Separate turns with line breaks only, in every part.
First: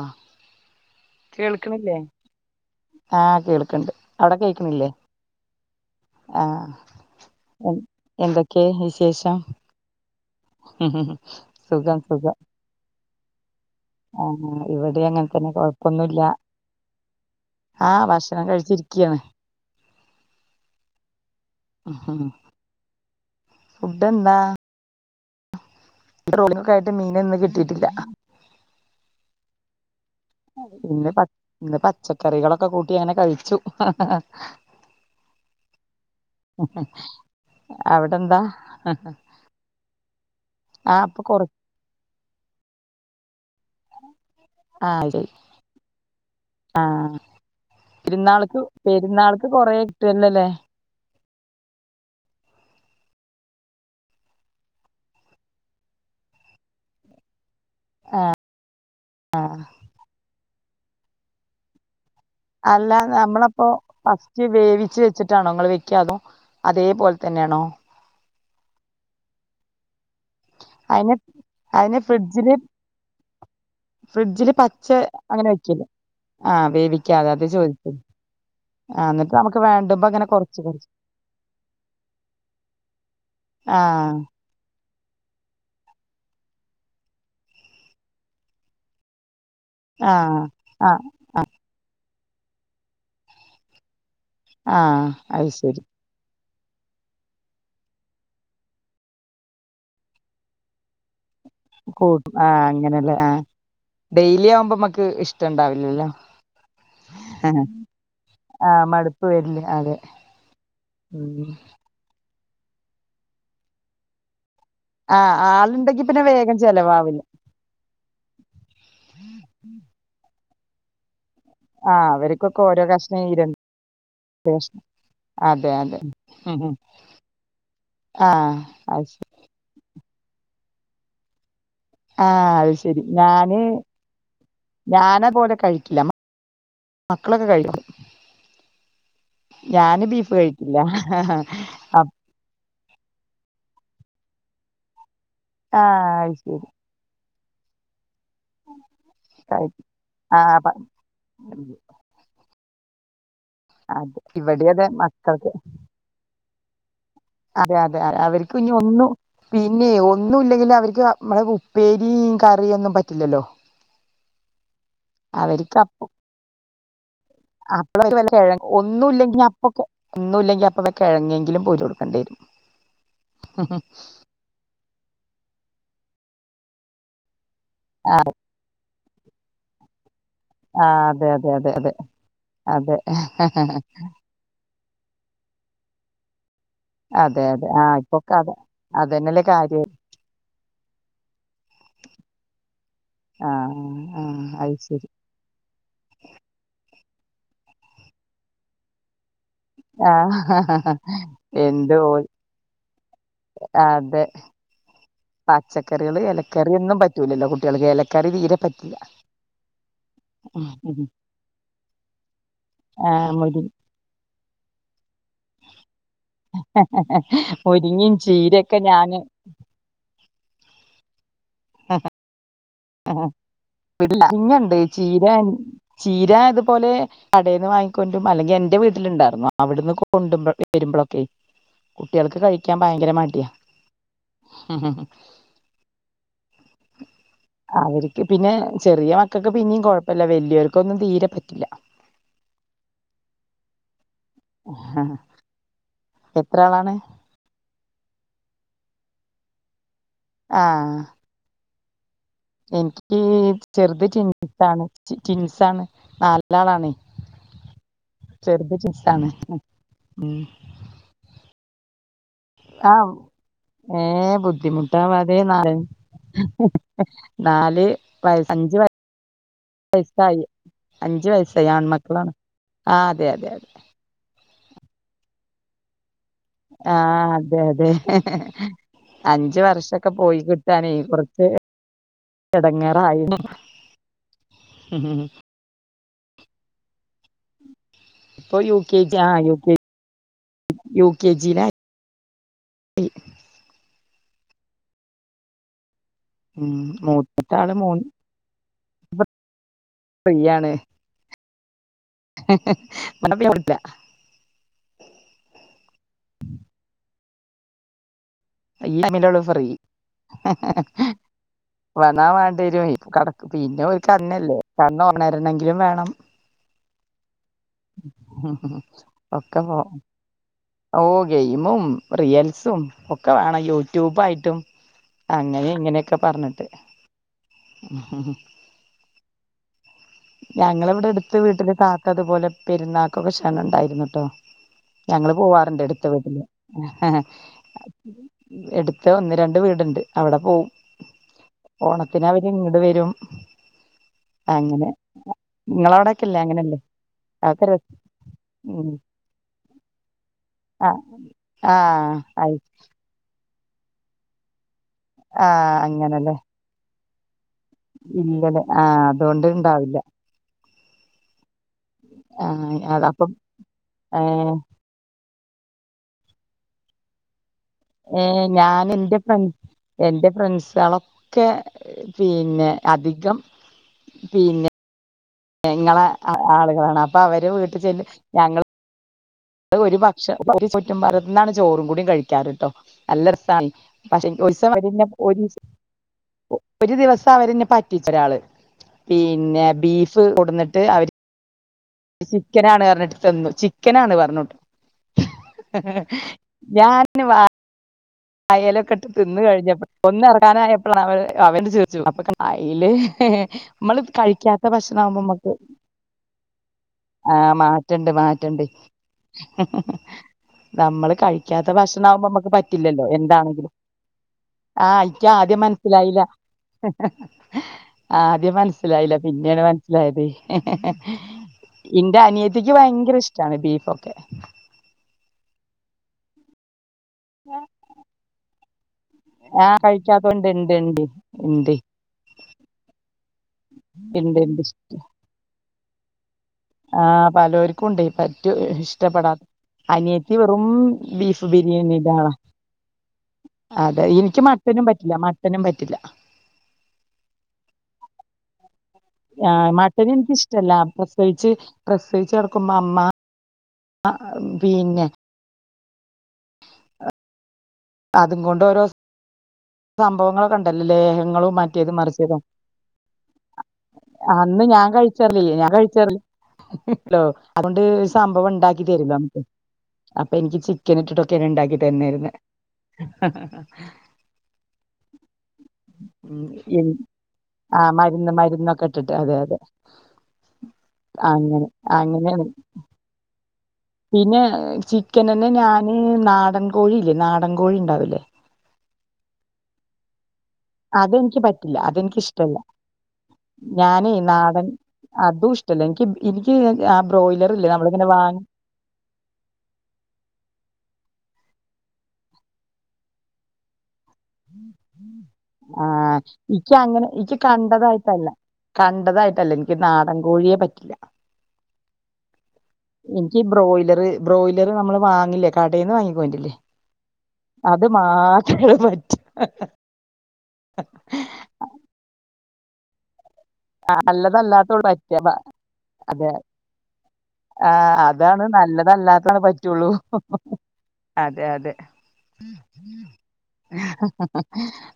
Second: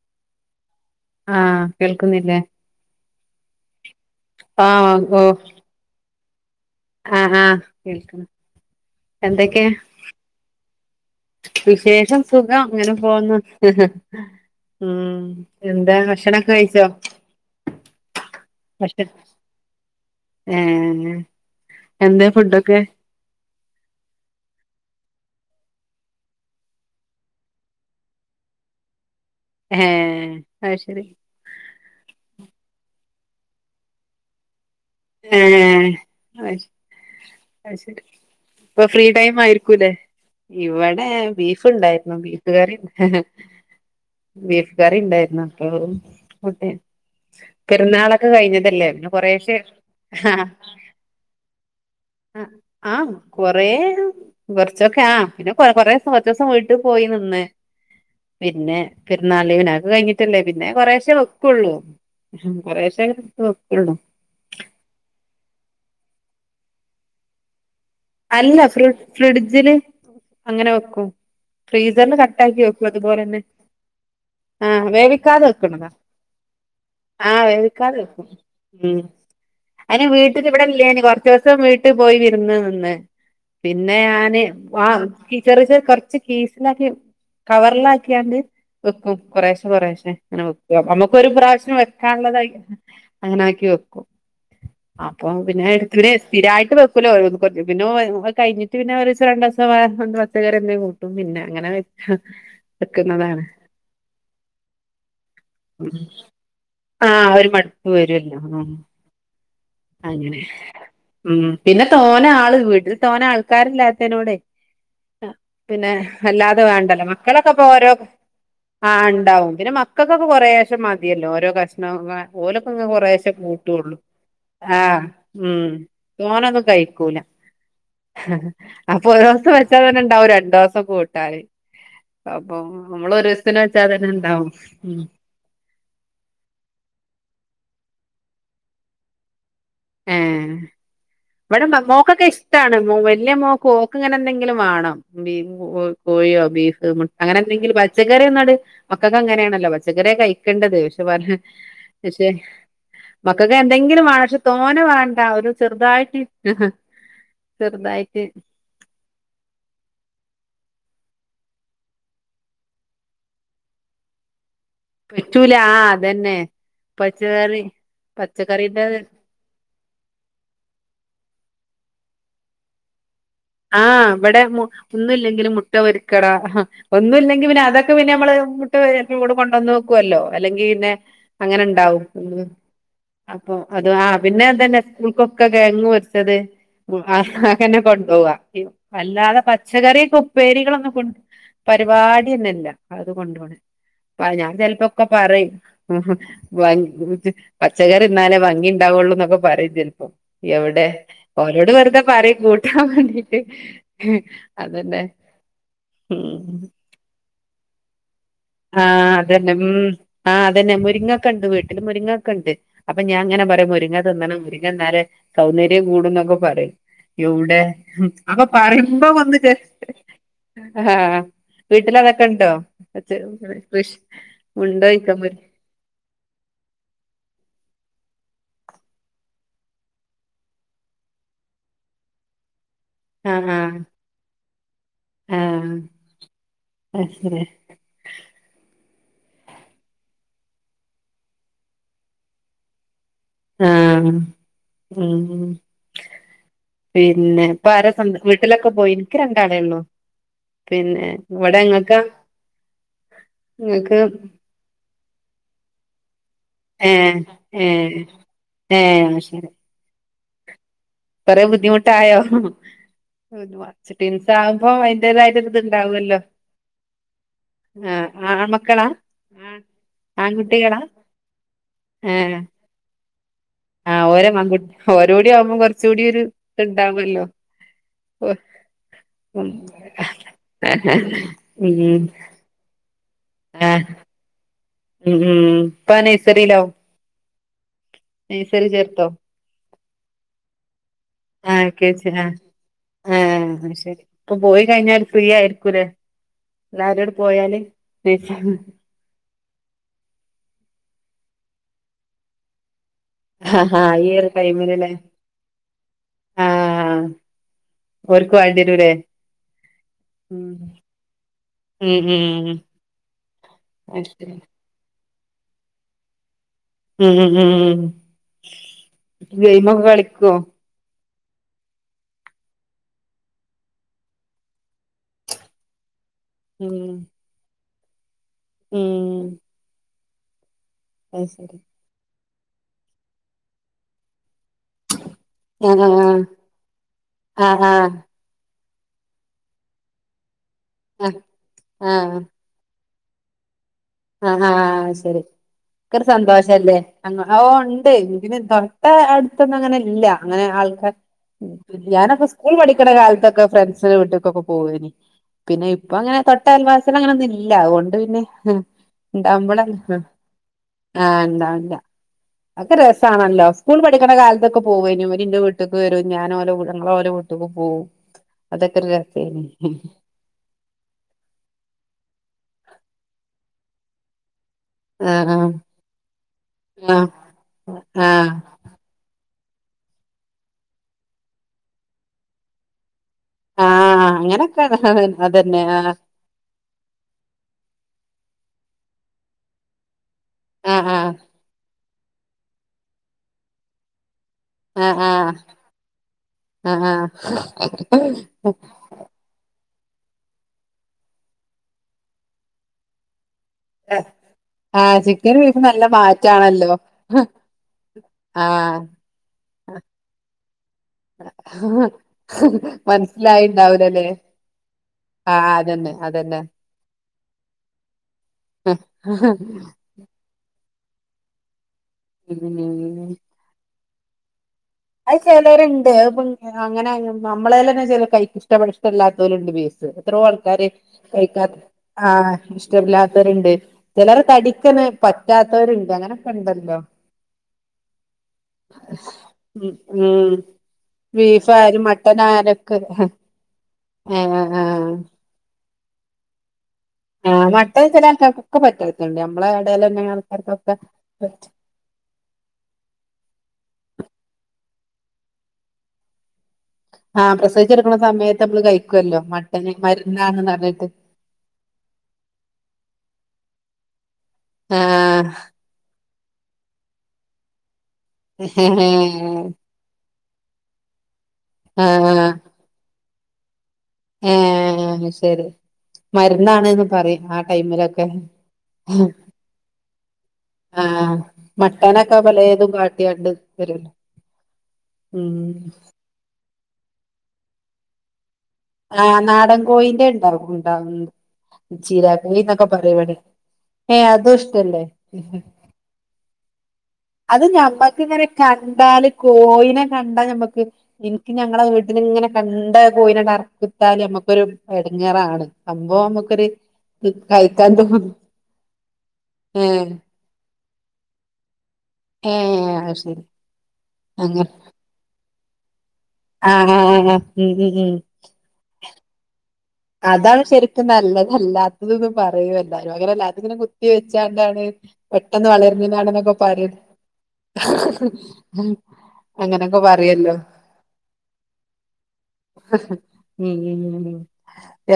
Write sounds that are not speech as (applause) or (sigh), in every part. ആഹ്
ആഹ്
കേൾക്ക്ണില്ലേ
കേൾക്കുന്നില്ലേ
ആഹ് കേൾക്ക്ണ്ട് അവിടെ കേൾക്ക്ണ്ല്ലേ
ആഹ് ഓ
ആഹ് എന്തൊക്കെ വിശേഷം
എന്തൊക്കെയ
സുഖം സുഖം
അങ്ങനെ പോവുന്നു
ആഹ് ഇവിടെ
ഉം
അങ്ങനെ തന്നെ
എന്താ
കൊഴപ്പൊന്നുല്ല
ഭക്ഷണക്കെ കഴിച്ചോ
ആഹ് ഭക്ഷണം
ഭക്ഷ
കഴിച്ചിരിക്ക്യാണ്
ഏഹ് എന്താ ഫുഡൊക്കെ
ഫുഡന്താ ട്രോളിങ്ങെക്കെ ആയിട്ട് മീനൊന്നും കിട്ടിട്ടില്ല
ഏഹ് അത് ശരി
ഇന്ന് പ ഇന്ന് പച്ചക്കറികളൊക്കെ കൂട്ടി അങ്ങനെ കഴിച്ചു
ഏഹ് അശരി ശരി
അവിടെ എന്താ
ഇപ്പൊ ഫ്രീ ടൈം ആയിരിക്കൂല്ലേ
ആഹ്
ഇവിടെ
അപ്പൊ കൊറ
ബീഫ്ണ്ടായിരുന്നു ബീഫ് കറി ബീഫ് കറി
ആഹ് ശരി
ഉണ്ടായിരുന്നു ഇപ്പൊ അതും മുട്ടിം
ആഹ്
പെരുന്നാളൊക്കെ
പെരുന്നാൾക്ക്
കഴിഞ്ഞതല്ലേ പിന്നെ
പെരുന്നാൾക്ക്
കൊറെശെ
കൊറേ കിട്ടുവല്ലോല്ലേ
ആഹ് ആ ആഹ് കൊറേ കൊറച്ചൊക്കെ ആഹ് പിന്നെ കൊ കൊറേസം കൊറച്ചോസം വീട്ടിൽ പോയി നിന്ന് പിന്നെ പെരുന്നാള് ലീവിനാ അത് കഴിഞ്ഞിട്ടല്ലേ പിന്നെ കൊറെശേ വെക്കെള്ളൂ
അല്ല നമ്മളപ്പോ ഫസ് വേവിച്ച് വെച്ചിട്ടാണോ നിങ്ങള് വെക്ക അതോ അതേപോലെ തന്നെണോ
അല്ല ഫ്രി ഫ്രിഡ്ജ്ല് അങ്ങനെ വെക്കും
അയിന് അതിന്
ഫ്രീസറില് കട്ട
ഫ്രിഡ്ജില്
ആക്കി വെക്കും അതുപോലെ തന്നെ
ഫ്രിഡ്ജില് പച്ച അങ്ങനെ വെക്കല്ലേ
വെക്കണതാ
ആഹ് വേവിക്കാതെ
ആഹ്
അത് ചോദിച്ചു
വേവിക്കാതെ വെക്കും ഉം
ആഹ് എന്നിട്ട് നമുക്ക് വേണ്ട്പോ അങ്ങനെ കൊറച്ച് കൊറച്ച്
അഞ്ചോസം വീട്ടിൽ പോയി വിരുന്ന് നിന്ന് പിന്നെ
ആഹ്
ഞാന് ആഹ് ഫ്രിസറിസ കൊറച്ച് കീസിലാക്കി കവർലാക്കിയാണ്ട് വെക്കും കൊറേശെ കൊറേശെ
ആഹ്
അങ്ങനെ വെക്കും
ആഹ്
നമുക്ക് ഒരു പ്രാവശ്യം വ കള്ളതായിട്ട് അങ്ങനെ ആക്കി വെക്കും
ആഹ്
അപ്പൊ
അത്
പിന്നെ
ശരി
എടുത്തുടെ സ്ഥിരായിട്ട് വെക്കൂല ഓരോ പിന്നെ കഴിഞ്ഞിട്ട് പിന്നെ ഒരൂസം രണ്ടുസം പച്ചക്കറി എന്തെ വെക് ക്കും പിന്നെ അങ്ങനെ വെ
കൂട്ടും ആഹ് അങ്ങനെയല്ലേ ആഹ്
വെക്കുന്നതാണ്
ഡെയിലി ആവുമ്പോ നമക്ക് ഇഷ്ടണ്ടാവുലല്ലോ
ആ ഒരു
ആഹ്
മടുപ്പ് വരുവല്ലോ ഉം
ആഹ് മടുപ്പ് വരില്ല അതെ ഉം
തോന്ന ആള് വീട്ടിൽ തോന്ന ആൾക്കാരില്ലായ്ത്തന്നോടെ ആഹ് പിന്നെ
ആളുണ്ടെങ്കി വേഗം
അല്ലാതെ വേണ്ടല്ലോ
ചെലവാവില്ല
മക്കളെ പ്പ ക്കോരോ ആഹ് ണ്ടാവും പിന്നെ മക്കക്കൊക്കെ കൊറെശെ മതിയല്ലോ ഓരോ കഷ് ണം
ആഹ്
വാ
അവർക്കൊക്കെ
ഓലൊക്കെ
ഓരോ
ഇങ്ങ
കഷ്ണം
കൊറേശേ
ഈ രണ്ട്
കൂട്ടൊള്ളൂ.
കഷ്ണം
ആഹ്
അതെ
ഉം
അതെ ഉം
തോനൊന്നും
ഉം
കഴിക്കൂല.
ആഹ് അത്
അപ്പൊ
ശരി
ഒരോസം വെച്ചാതന്നെണ്ടാവും രണ്ടോസം കൂട്ടാന്.
ആഹ്
അപ്പൊ
അയ്ശെരി
നമ്മള് ഒരു ദിവസത്തിന്
ഞാന്
വെച്ചാ തന്നെ ഉണ്ടാവും ഉം
ഞാനത്പോലെ കഴിക്കില്ല. മക്കളൊക്കെ കഴ്ക്കും ഞാന് ബീഫ് കഴിക്കില്ല.
മോക്കോക്കെ ഇഷ് ട്ടാണ് മോ വല്ല്യാ മോക്ക് ഓക്ക് ഇങ്ങനെ എന്തെങ്ക്‌ലും വാണം ബീഫ്
ആ
കൊയ് കൊയ്യോ
ശരി
ബീഫ് മുട്ട് അങ്ങനെ എന്തെങ്കിലും പച്ചക്കറി ഒന്നട് മക്കക്ക്
കഴി
അങ്ങനെണല്ലോ പച്ചക്കറിയാ
ആ
കഴിക്കണ്ടത് പക്ഷേ പറിയാ പക്ഷേ മക്കക്ക് എന്തെങ്ക്‌ലും
അതെ
വാണം പഷെ
ഇവിടെ
തോനെ
അതെ
വേണ്ട ഒരു
മക്കൾക്ക്
ചെറ്തായ്റ്റ്.
അതെ അതെ അത അവര്ക്ക് ഇഞ്ഞി ഒന്നു. പിന്നെ ഒന്നുല്ലെങ്കില് അവര്ക്ക് മ്മളെ ഉപ്പേരിം കറി ഒന്നും പറ്റ്ല്ലല്ലോ.
പറ്റൂല ആഹ്
അപ്പ
അതന്നെ പച്ചക്കറി.
അപ്പള വല്ല്യ കെഴങ്
പച്ചക്കറിന്റെ
ഒന്നു ഇല്ലെങ്കി അപ്പൊക്കെ. ഒന്നുല്ലെങ്കി അപ്പവെ കെഴങ്ങേങ്കിലും പോര്ച്ചോട്ക്കേണ്ട്യെരും.
വടെ മു ഒന്നുല്ലെങ്കിലും മുട്ട പൊരിക്കണം ഒന്നുല്ലെങ്കി പിന്നെ അതൊക്കെ പിന്നെ അമ്മള്. ട്ട് (inaudible) കൊണ്ടന്നു. ക്കുഅല്ലോ അല്ലെങ്കി
ആ
ഇന്നെ
അതെ അതെ അതെ അതെ
അങ്ങനെണ്ടാവും ഉം
അതെ
അപ്പൊ അത് ആഹ്. പിന്നെ ഇതെന്നെ ഉസ്കൂൾക്കൊക്കെ ക്കെയങ്ങ് പൊര്ച്ചത് ആഹ്
അതെ അതെ
അതൊക്കെനെ
ആ ഇപ്പൊക്കെ
കൊണ്ടോവാ.
അതെ
ഇ അല്ലാതെ
അതന്നെല്ലേ കാര്യം
പച്ചക്കറിയൊക്കെ ഉപ്പേരികളൊന്നും കൊണ്ട് പരിപാട്യനെല്ല അത്
ആ
കൊണ്ടോണെ
ആ
പ ഞാൻ
അത്
ചെൽപ്പോക്കെ
ശരി
പറിം. ഉം ഹ് വൻ പച്ചക്കറിന്നാലേ ഭംഗിണ്ടാവൊള്ളൂ ന്നൊക്കെ. പറിം ചെൽപ്പം
ആ
യൗടെ ഓലോട് വെർതെ
എന്തോ
പറിം കൂടി ട്ടാൻ വേണ്ടിട്ട് ഹെ അതന്നെ.
പച്ചക്കറിയള്
ഉം
എലക്കറിയൊന്നും പറ്റൂലല്ലോ കുട്ട്യാൾക്ക് എലക്കറി തീരെ. പറ്റില്ല
ആഹ് അതന്നെ ഉം ആഹ് അതന്നെ മുര്ങ്ങൊക്കെണ്ട് വീട്ടില് മുര്ങ്ങൊക്കെണ്ട്. അപ്പൊ ഞാൻ
ആഹ്
ഇങ്ങനെ
മുരി
പറയും മുര്ങ്ങ തിന്നണം മുര്ങ്ങന്നലേ സൗന്ദര്യം കൂടുംന്നൊക്കെ പറിം. യൗടെ ഉം
മുരിങ്ങയും
അപ്പൊ
ചീരയൊക്കെ
പറിബോ
ഞാന്
വന്ന് കെ ആഹ് അ വീട്ടിലതൊക്കെണ്ടോ?
ആഹ് വീട്ടില് രിങ്ങണ്ട്
ഉണ്ടോയിക്ക
ചീര ചീര ഇത്പോലെ. കടെന്ന് വാങ്ങിക്കൊണ്ട്രും അല്ലെങ്കി എന്റെ വീട്ടില്ണ്ടാർന്നു അവ്ട്ന്ന് കൊണ്ടുബോ വെരുമ്പളൊക്കെയ്. കുട്ട്യാൾക്ക് കഴിക്കാൻ ഭയങ്കര മട്യാ.
ആഹ് ആഹ് ആഹ് അയ്ശരി
അവര്ക്ക് പിന്നെ ചെറിയ മക്കക്ക് പിന്നിം കൊഴപ്പെല്ല വെല്ല്യോര്ക്കൊന്നും തീരെ പറ്റ്ല്ല.
ആഹ് ഉം
എത്ര ആളാണ്
പിന്നെ. പ്പരോക്കെണ്ട് വീട്ടിലൊക്കെ പോയി ഇൻക്ക് രണ്ടാളെ ഒള്ളു പിന്നെ ഇവടെ ഇങ്ങക്കൊ?
എൻക്ക് ചെർത് ട്വിൻസസാണ് ട്വിൻസാണ് ന്നാല്. ലളണെയ്
ഏഹ് ഏഹ്
ചെർത്
ഏഹ് അത്
ടിൻസാണ് ഉം.
കൊറെ ബുദ്ധിമുട്ടായോ?
ആഹ്
ട്വിൻസ്
ഏഹ്
ആകുമ്പോ അതിന്റേതായിട്ട്
ബുദ്ധിമുട്ടാവാതെ
ഒരു
ന്നറിണ്.
ഇത്ണ്ടാവുമല്ലോ
ന്നാല്
ആഹ്
വയസ് അഞ്ച്
ആൺമക്കളാ
വയ വെയ്സായി
ആൺകുട്ടികളാ
അഞ്ച് വയസായി ആൺമക്കളാണ്
ഏഹ്
ആഹ് അതെ അതെ അതെ.
ആഹ് ഓരോ മഗുട്ട് ഓരൂടി ആവ്മ്പോ കൊർചൂടി ഒര്.
ആഹ് അതെ അതെ.
ഉം
അഞ്ച് വർഷൊക്കെ പോയി കിട്ടാനെയ് കൊർച്ച്
ഉം
എടങ്ങേറായി.
ആഹ് ഉം. ഉം. ഇപ്പൊ നെയ്സഴ്റിലാവും.
ഇപ്പൊ യു ക്കെ
ചേർത്തോ
ജി, ആ U K, U K G ലായ്.
യു കെ ജി ലാണ്.. ഹെ അയ്ശെരി ഇപ്പൊ പോയി കഴിഞ്ഞാല് ഫ്രീ ആയിരിക്കുംലെ.
ഉം
എല്ലാരട് പോയാല് സെഫാണ്.
ഇപ്പോ ഫ്രീയാണ്. ആ.
ആ, ഹഹ ഈ ഒര് ടൈമിൽലെ.
ഉ (inaudible)
ഉ (inaudible)
ഈ ടൈമിലിൽ ഒള്ളു ഫ്രീ.
ഉം ഉം ഉം
വന്നാ വേണ്ടി വരും. ഇപ്പ കട പിന്നെ ഒരു
അത് ശരി
കണ്ണല്ലേ കണ്ണ് ഓണരണെങ്കിലും വേണം.
ഉം. ഉം. ഗെയിം ഒക്കെ കളിക്കോ?
ഓ, ഗെയിമും, റിൽസും, ഒക്കെ വേണം. യൂട്യൂബയിട്ടും. അങ്ങനെ ഇങ്ങനെയൊക്കെ പറഞ്ഞിട്ട്.
ഉം ഉം.
ഞങ്ങളിവിടെ
അത്
എടുത്ത്
ശരി
വീട്ടിലെ താത്ത അ തുപോലെ പെരുന്നാക്കൊക്കെ ക്ഷണം ഉണ്ടായിരുന്നട്ടോ. ഞങ്ങൾ പോവാറുണ്ട്
ആഹ്
അടുത്ത വീട്ടില്.
ആഹ് ആഹ്
എടുത്ത് ഒന്ന് രണ്ട് വീടുണ്ട്, അവിടെ പോവും.
ആഹ് ആഹ്
ഓണത്തിനവർ ഇങ്ങട് വരും.
ആഹ, ആഹ,
അങ്ങനെ
അത് ശരി. ഒക്കെ ഒരു
നിങ്ങളവിടൊക്കെല്ലേ
സന്തോഷല്ലേ.
അങ്ങനെയല്ലേ
ഓ
അതൊക്കെ രസ
ഉണ്ട്. പിന്നെ തൊട്ട
ഉം
അടുത്തൊന്നും അങ്ങനെ ഇല്ല. അങ്ങനെ
ആ
ആൾക്കാർ
ആ, ആയി
ഇ കാലത്തൊക്കെ ഫ്രണ്ട്സിന്റെ വീട്ടക്കൊക്കെ പോകനു.
ആ
പിന്നെ ഇപ്പൊ അങ്ങനെ
അങ്ങനല്ലേ
തോട്ട അയൽവാസി അങ്ങനൊന്നും ഇല്ല അതൊണ്ട് പിന്നെ
ഇല്ലല്ലേ ആ അതുകൊണ്ട്
ഇണ്ട്പളന്ന
ഇണ്ടാവില്ല
ആഹ് ഇണ്ടാണ്ട (unintelligible)
ആ
ഒക്കെ
അ അപ്പം
രസാണല്ലോ, സ്കൂൾ പഠിക്കണ
ഏ
കാലത്തൊക്കെ പോവനും അവര് എന്റെ വീട്ടി വീട്ടിക്ക് വരും. ഞാൻ ഓലെകൂടെ ഞങ്ങൾ ഓലെ വീട്ട് ക്ക് പോകും.
ഏ, ഞാൻ എന്റെ ഫ്രണ്ട്, എന്റെ ഫ്രണ്ട്സ ആളൊ ഒക്കെ പിന്നെ അധികം പിന്നെ
ആ, ആ.
ഞങ്ങളെ ആളുകളാണ്. അപ്പൊ അവര് വീട്ടിൽ
ആഹ്
ചെല്ല
ആഹ്
ഞങ്ങൾ അ, ഒരു പക്ഷേ ഒരു ചോറ്റു പാത്രത്തുനിന്നാണ് ചോറും കൂടിയും കഴിക്കാറ്ട്ടോ. നല്ല രസമാണ്.
ആഹ്
പക്ഷെ
അങ്ങനൊക്കെ
സ ഒരു (unintelligible)
അതന്നെ ആഹ്
ഒരു ദിവസം അവരെന്നേ പറ്റിച്ചു ഒരാള് പിന്നെ ബീഫ്
ആഹ്
കൊടന്നിട്ട് അവര് ചിക്കൻ ആ ണ് പറഞ്ഞിട്ട് തന്നു. ചിക്കൻ ആ ണ് പറഞ്ഞിട്ടു.
ആ, ആ, ആ, ആ.
അ, ഇലയൊക്കെ ഇട്ട് തിന്ന് കഴിഞ്ഞപ്പ ഒന്നിറങ്ങാനായപ്പോഴ അവൻ ചിരിച്ചു. അയിൽ ഇമ്മൾ കഴിക്കാത്ത
ആഹ്
ഭക്ഷണം ആവുമ്പോ
ചിക്കനും
നമക്ക്,
ബീഫും നല്ല മാറ്റാണല്ലോ
ആ, മാറ്റണ്ട് മാറ്റണ്ട്
ആഹ്
നമ്മള് കഴിക്കാത്ത ഭക്ഷണം ആകുമ്പോ നമുക്ക് പറ്റില്ല. എന്താണെങ്കിലും
മനസ്സിലായിണ്ടാവൂലല്ലേ
ആ ഇയ്ക്ക്
ആഹ്
ആദ്യം
അതന്നെ
മനസ്സിലായില്ല.
അതന്നെ
ആദ്യം
ഉം.
മനസ്സിലായില്ല. പിന്നെ ആണ് മനസ്സി മനസ്സിലായത്, എന്റെ അനിയത്തിക്ക് ഭയങ്കര ഇഷ്ടാണ് ബീഫൊക്കെ.
അത് ചിലരുണ്ട് ഇപ്പ അങ്ങനെ നമ്മളെലന്നെ ചില കഴിക്കിഷ് ഇഷ്ടപ്പെ ഇഷ്ടമല്ലാത്ത ഓലുണ്ട്
ആഹ്
ബീഫ് എത്രയോ
കഴിക്കാത്തോണ്ട്
ആൾക്കാര്
ഇണ്ട് ഇണ്ട്
കഴിക്കാത്ത
ഇണ്ട്
ആഹ് ഇഷ്ടമല്ലാത്തവരുണ്ട് ചിലർ
ഇണ്ട് ഇണ്ട്
തടിക്കന്നെ പറ്റാത്തവരുണ്ട് അങ്ങനെ ഒക്കെ ഇണ്ടല്ലോ
ആഹ് പലോർക്കും ഉണ്ട് പറ്റും ഇഷ്ടപ്പെടാതെ
ഉം ഉം
അനിയത്തി വെറും ബീഫ്
ബീഫായാലും
ബിരിയാണിടെ
മട്ടൻ
ആളാ
ആയാലൊക്കെ
അതെ
ആഹ്
എനിക്ക് മട്ടനും
ആഹ്
പറ്റില്ല മട്ടനും പറ്റില്ല
ആഹ് മട്ടൻ ചില ആൾക്കാർക്കൊ ഒക്കെ പറ്റത്തതുണ്ട് നമ്മള ഇടയിൽ തന്നെ
മട്ടൻ എനിക്കിഷ്ടല്ല
ആൾക്കാർക്കൊക്കെ
പ്രസവിച്ച് പ്രസവിച്ച് കിടക്കുമ്പോ അമ്മ ആ പിന്നെ
ആഹ് പ്രസവിച്ച് കിടക്കുന്ന സമയത്ത് നമ്മള് കഴിക്കുവല്ലോ മട്ട
സംഭവങ്ങളൊക്കെണ്ടല്ലോലേ ഇങ്ങളും മറ്റേതും മറിച്ചതും അന്ന് ഞാൻ കഴിച്ചറില്ല ഞാൻ കഴിച്ചറില്ല അതൊണ്ട് സംഭവം ഉണ്ടാക്കി തരൂലെ നമക്ക്
ആഹ്
അപ്പൊ എനിക്ക് ചിക്കൻ ഇട്ടിട്ടൊക്കെ ഇണ്ടാക്കി
ആഹ്
തന്നീര്ന്ന്
ഏഹ് അയ് ശരി മരുന്നാണ്ന്ന് പറയും ആ ടൈമിലൊക്കെ
മരുന്ന് മരുന്നൊക്കെ ഇട്ടിട്ട് അതെ അതെ
ആഹ്
അങ്ങനെ
മട്ടനൊക്കെ
അങ്ങനെയാണ്
പലേതും കാട്ടിയാണ്ട് തരും
പിന്നെ ചിക്കനന്നെ ഞാന് നാടൻ കോഴില്ലേ നാടൻ കോഴി ഉണ്ടാവില്ലേ
ആഹ് നാടൻ കോയിന്റെ ഇണ്ടാവും ഇണ്ടാവും
അതെനിക്ക് പറ്റില്ല അതെനിക്ക് ഇഷ്ടല്ല
ചീരാകഞ്ഞിന്നൊക്കെ പറയും ഇവിടെ ഏഹ്
ഞാനേ
അതും
നാടൻ
ഇഷ്ടല്ലേ
അതും ഇഷ്ടല്ല എനിക്ക് ഇനിക്ക് ആ ബ്രോയ്ലർ ഇല്ലേ നമ്മളിങ്ങനെ വാങ്ങ
എന്താല് കോയിനെ കണ്ടാ ഞമ്മക്ക് ഇനിക്ക് ഞങ്ങളെ വീട്ടില് ഇങ്ങനെ കണ്ട കോയിനട് അറ (unintelligible) അമ്മക്ക് ഒരു എടങ്ങറാണ്
ആ
സംഭവം നമുക്കൊരു
എനിക്ക് അങ്ങനെ എനിക്ക്
കഴിക്കാൻ തോ
കണ്ടതായിട്ടല്ല കണ്ടതായിട്ടല്ല എനിക്ക് നാടൻ കോഴിയേ പറ്റില്ല
ഏഹ് അത് ശരി
ഇനിക്ക് ബ്രോയ്ലറ്
അങ്ങനെ
ബ്രോയ്ലറ് നമ്മള് വാങ്ങില്ലേ കടേന്ന് വാങ്ങി കൊണ്ട് വരില്ലേ
ആഹ് ആഹ് ആഹ് ഉം ഉം
അത്
ഉം
മാത്രേ പറ്റ
അതാണ് ശരിക്കും നല്ലതല്ലാത്തത് ന്ന് പറയും എല്ലാരും അങ്ങനെ അല്ല ഇതിനെ കു ത്തിവെച്ചാണ്ടാണ്
നല്ലതല്ലാത്തോളൂ പറ്റുക ബ-
പെട്ടെന്ന്
അതെ
വളര്ണതാണ്ന്നൊക്കെ പറയും
ആ അതാണ് നല്ലതല്ലാത്തതാണ്
അങ്ങനൊക്കെ
പറ്റുള്ളൂ
പറയല്ലോ
അതെ അതെ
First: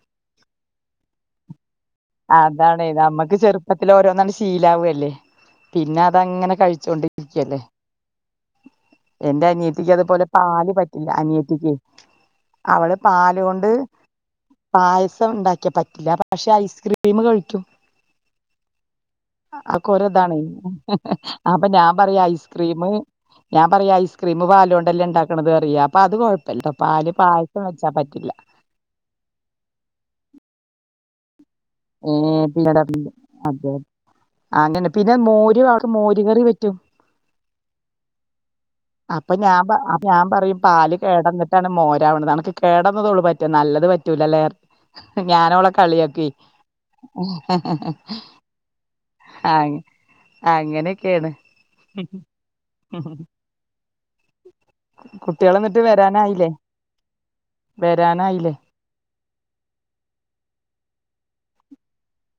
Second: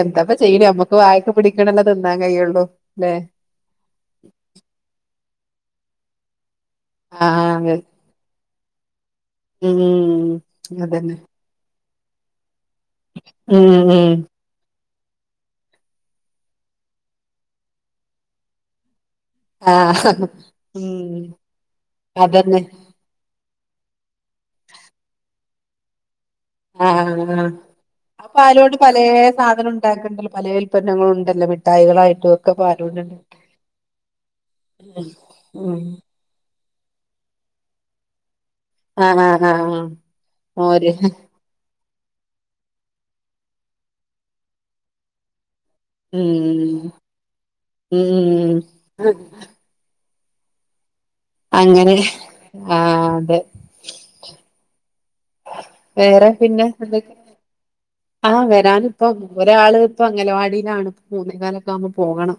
എന്തപ്പ ചെയ്യണ് നമ്മക്ക് വായക്ക് പിടിക്ക്ണല്ലേ തിന്നാൻ കെയ്യൊള്ളു ലേ
ചെറുപ്പത്തില് ഓരോന്നാട് ശീലാവല്ലേ പിന്നെ അതങ്ങനെ
ആഹ്
കഴിച്ചോണ്ടിരിക്കല്ലേ
അതെ
എന്റെ അനിയത്തിക്ക്
ഉം
അതുപോലെ പാല് പറ്റില്ല
അതന്നെ
അനിയത്തിക്ക് അവള് പാല് കൊണ്ട്
ഉം ഉം
പായസം ഇണ്ടാക്കിയ പറ്റ റ്റില്ല പക്ഷെ ഐസ്ക്രീം കഴിക്കും അതൊക്ക ഒരോ
ആഹ്
ഇതാണ്
ഉം
അപ്പൊ ഞാൻ പറയും
അതന്നെ
ഐസ്ക്രീമ് ഞാൻ പറയും ഐസ്ക്രീം പാലോണ്ടല്ലേ ഇണ്ടാക്ക്ണത് പറയും അപ്പൊത് കു ഴപ്പല്ല പാല്
ആഹ് ആഹ്
പായസം വെച്ചാ
ആ
പറ്റില്ല
പാലോണ്ട് പലേ സാധനും ഉണ്ടാക്ക്ണ്ടല്ലോ പലേ ഉൽപന്നങ്ങളും ഉണ്ടല്ലോ മിഠായികളായിട്ടും
ഏഹ്
ഒക്കെ
പിന്നെ
പാലോണ്ട്
ഉണ്ടാക്കില്ലേ
ഉണ്ടാക്ക.
അതെ അതോണ്ടന്നെ പിന്നെ മോര്
ഉം
അവൾക്ക് മോര് കറി പറ്റും
ആഹ്
അപ്പൊ
ആഹ്
ഞാൻ പ
ആഹ്
ഞാൻ പറയും
മോര്
പാല് കേടന്നിട്ട് ട്ടാണ് മോരാവ്ണത് അണക്ക് കേടന്ന തൊള്ളൂ പറ്റാ നല്ലത് പറ്റൂലല്ലേ ഞാനോളെ കളിയാക്കൊയ്
ഉം ഉം
അങ്ങ അങ്ങനൊക്കേണ്
അങ്ങനെ ആഹ് അതെ
കുട്ടികൾ എന്നിട്ട്
വേറെ
വരാനായില്ലേ
പിന്നെ എന്തൊക്കെ ആഹ്
വരാനായില്ലേ
വരാന് ഇപ്പം ഒരാള് ഇപ്പ അംഗലവാടിലാണ് മൂന്നേകാലൊക്കെ ആവുമ്പോ പോകണം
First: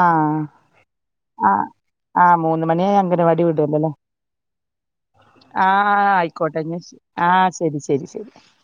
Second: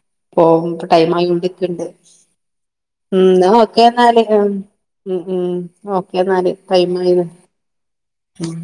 ആ
പോവും ടൈമായിക്കൊണ്ട്
ആ
നിക്ക്ണ്ട്
ആഹ് മൂന്ന് മണിയായ
ഉം
അംഗനവാടി
ന്ന ഒക്കെ
വിടുവല്ലോല്ലേ
ന്നാല് ഉം ഉം
ആഹ്
ഓക്കെ ന്നാല്
ആയിക്കോട്ടെ എന്നാ ശ
ടൈമ് ആയിണ്
ആഹ് ശരി ശരി ശരി
ഉം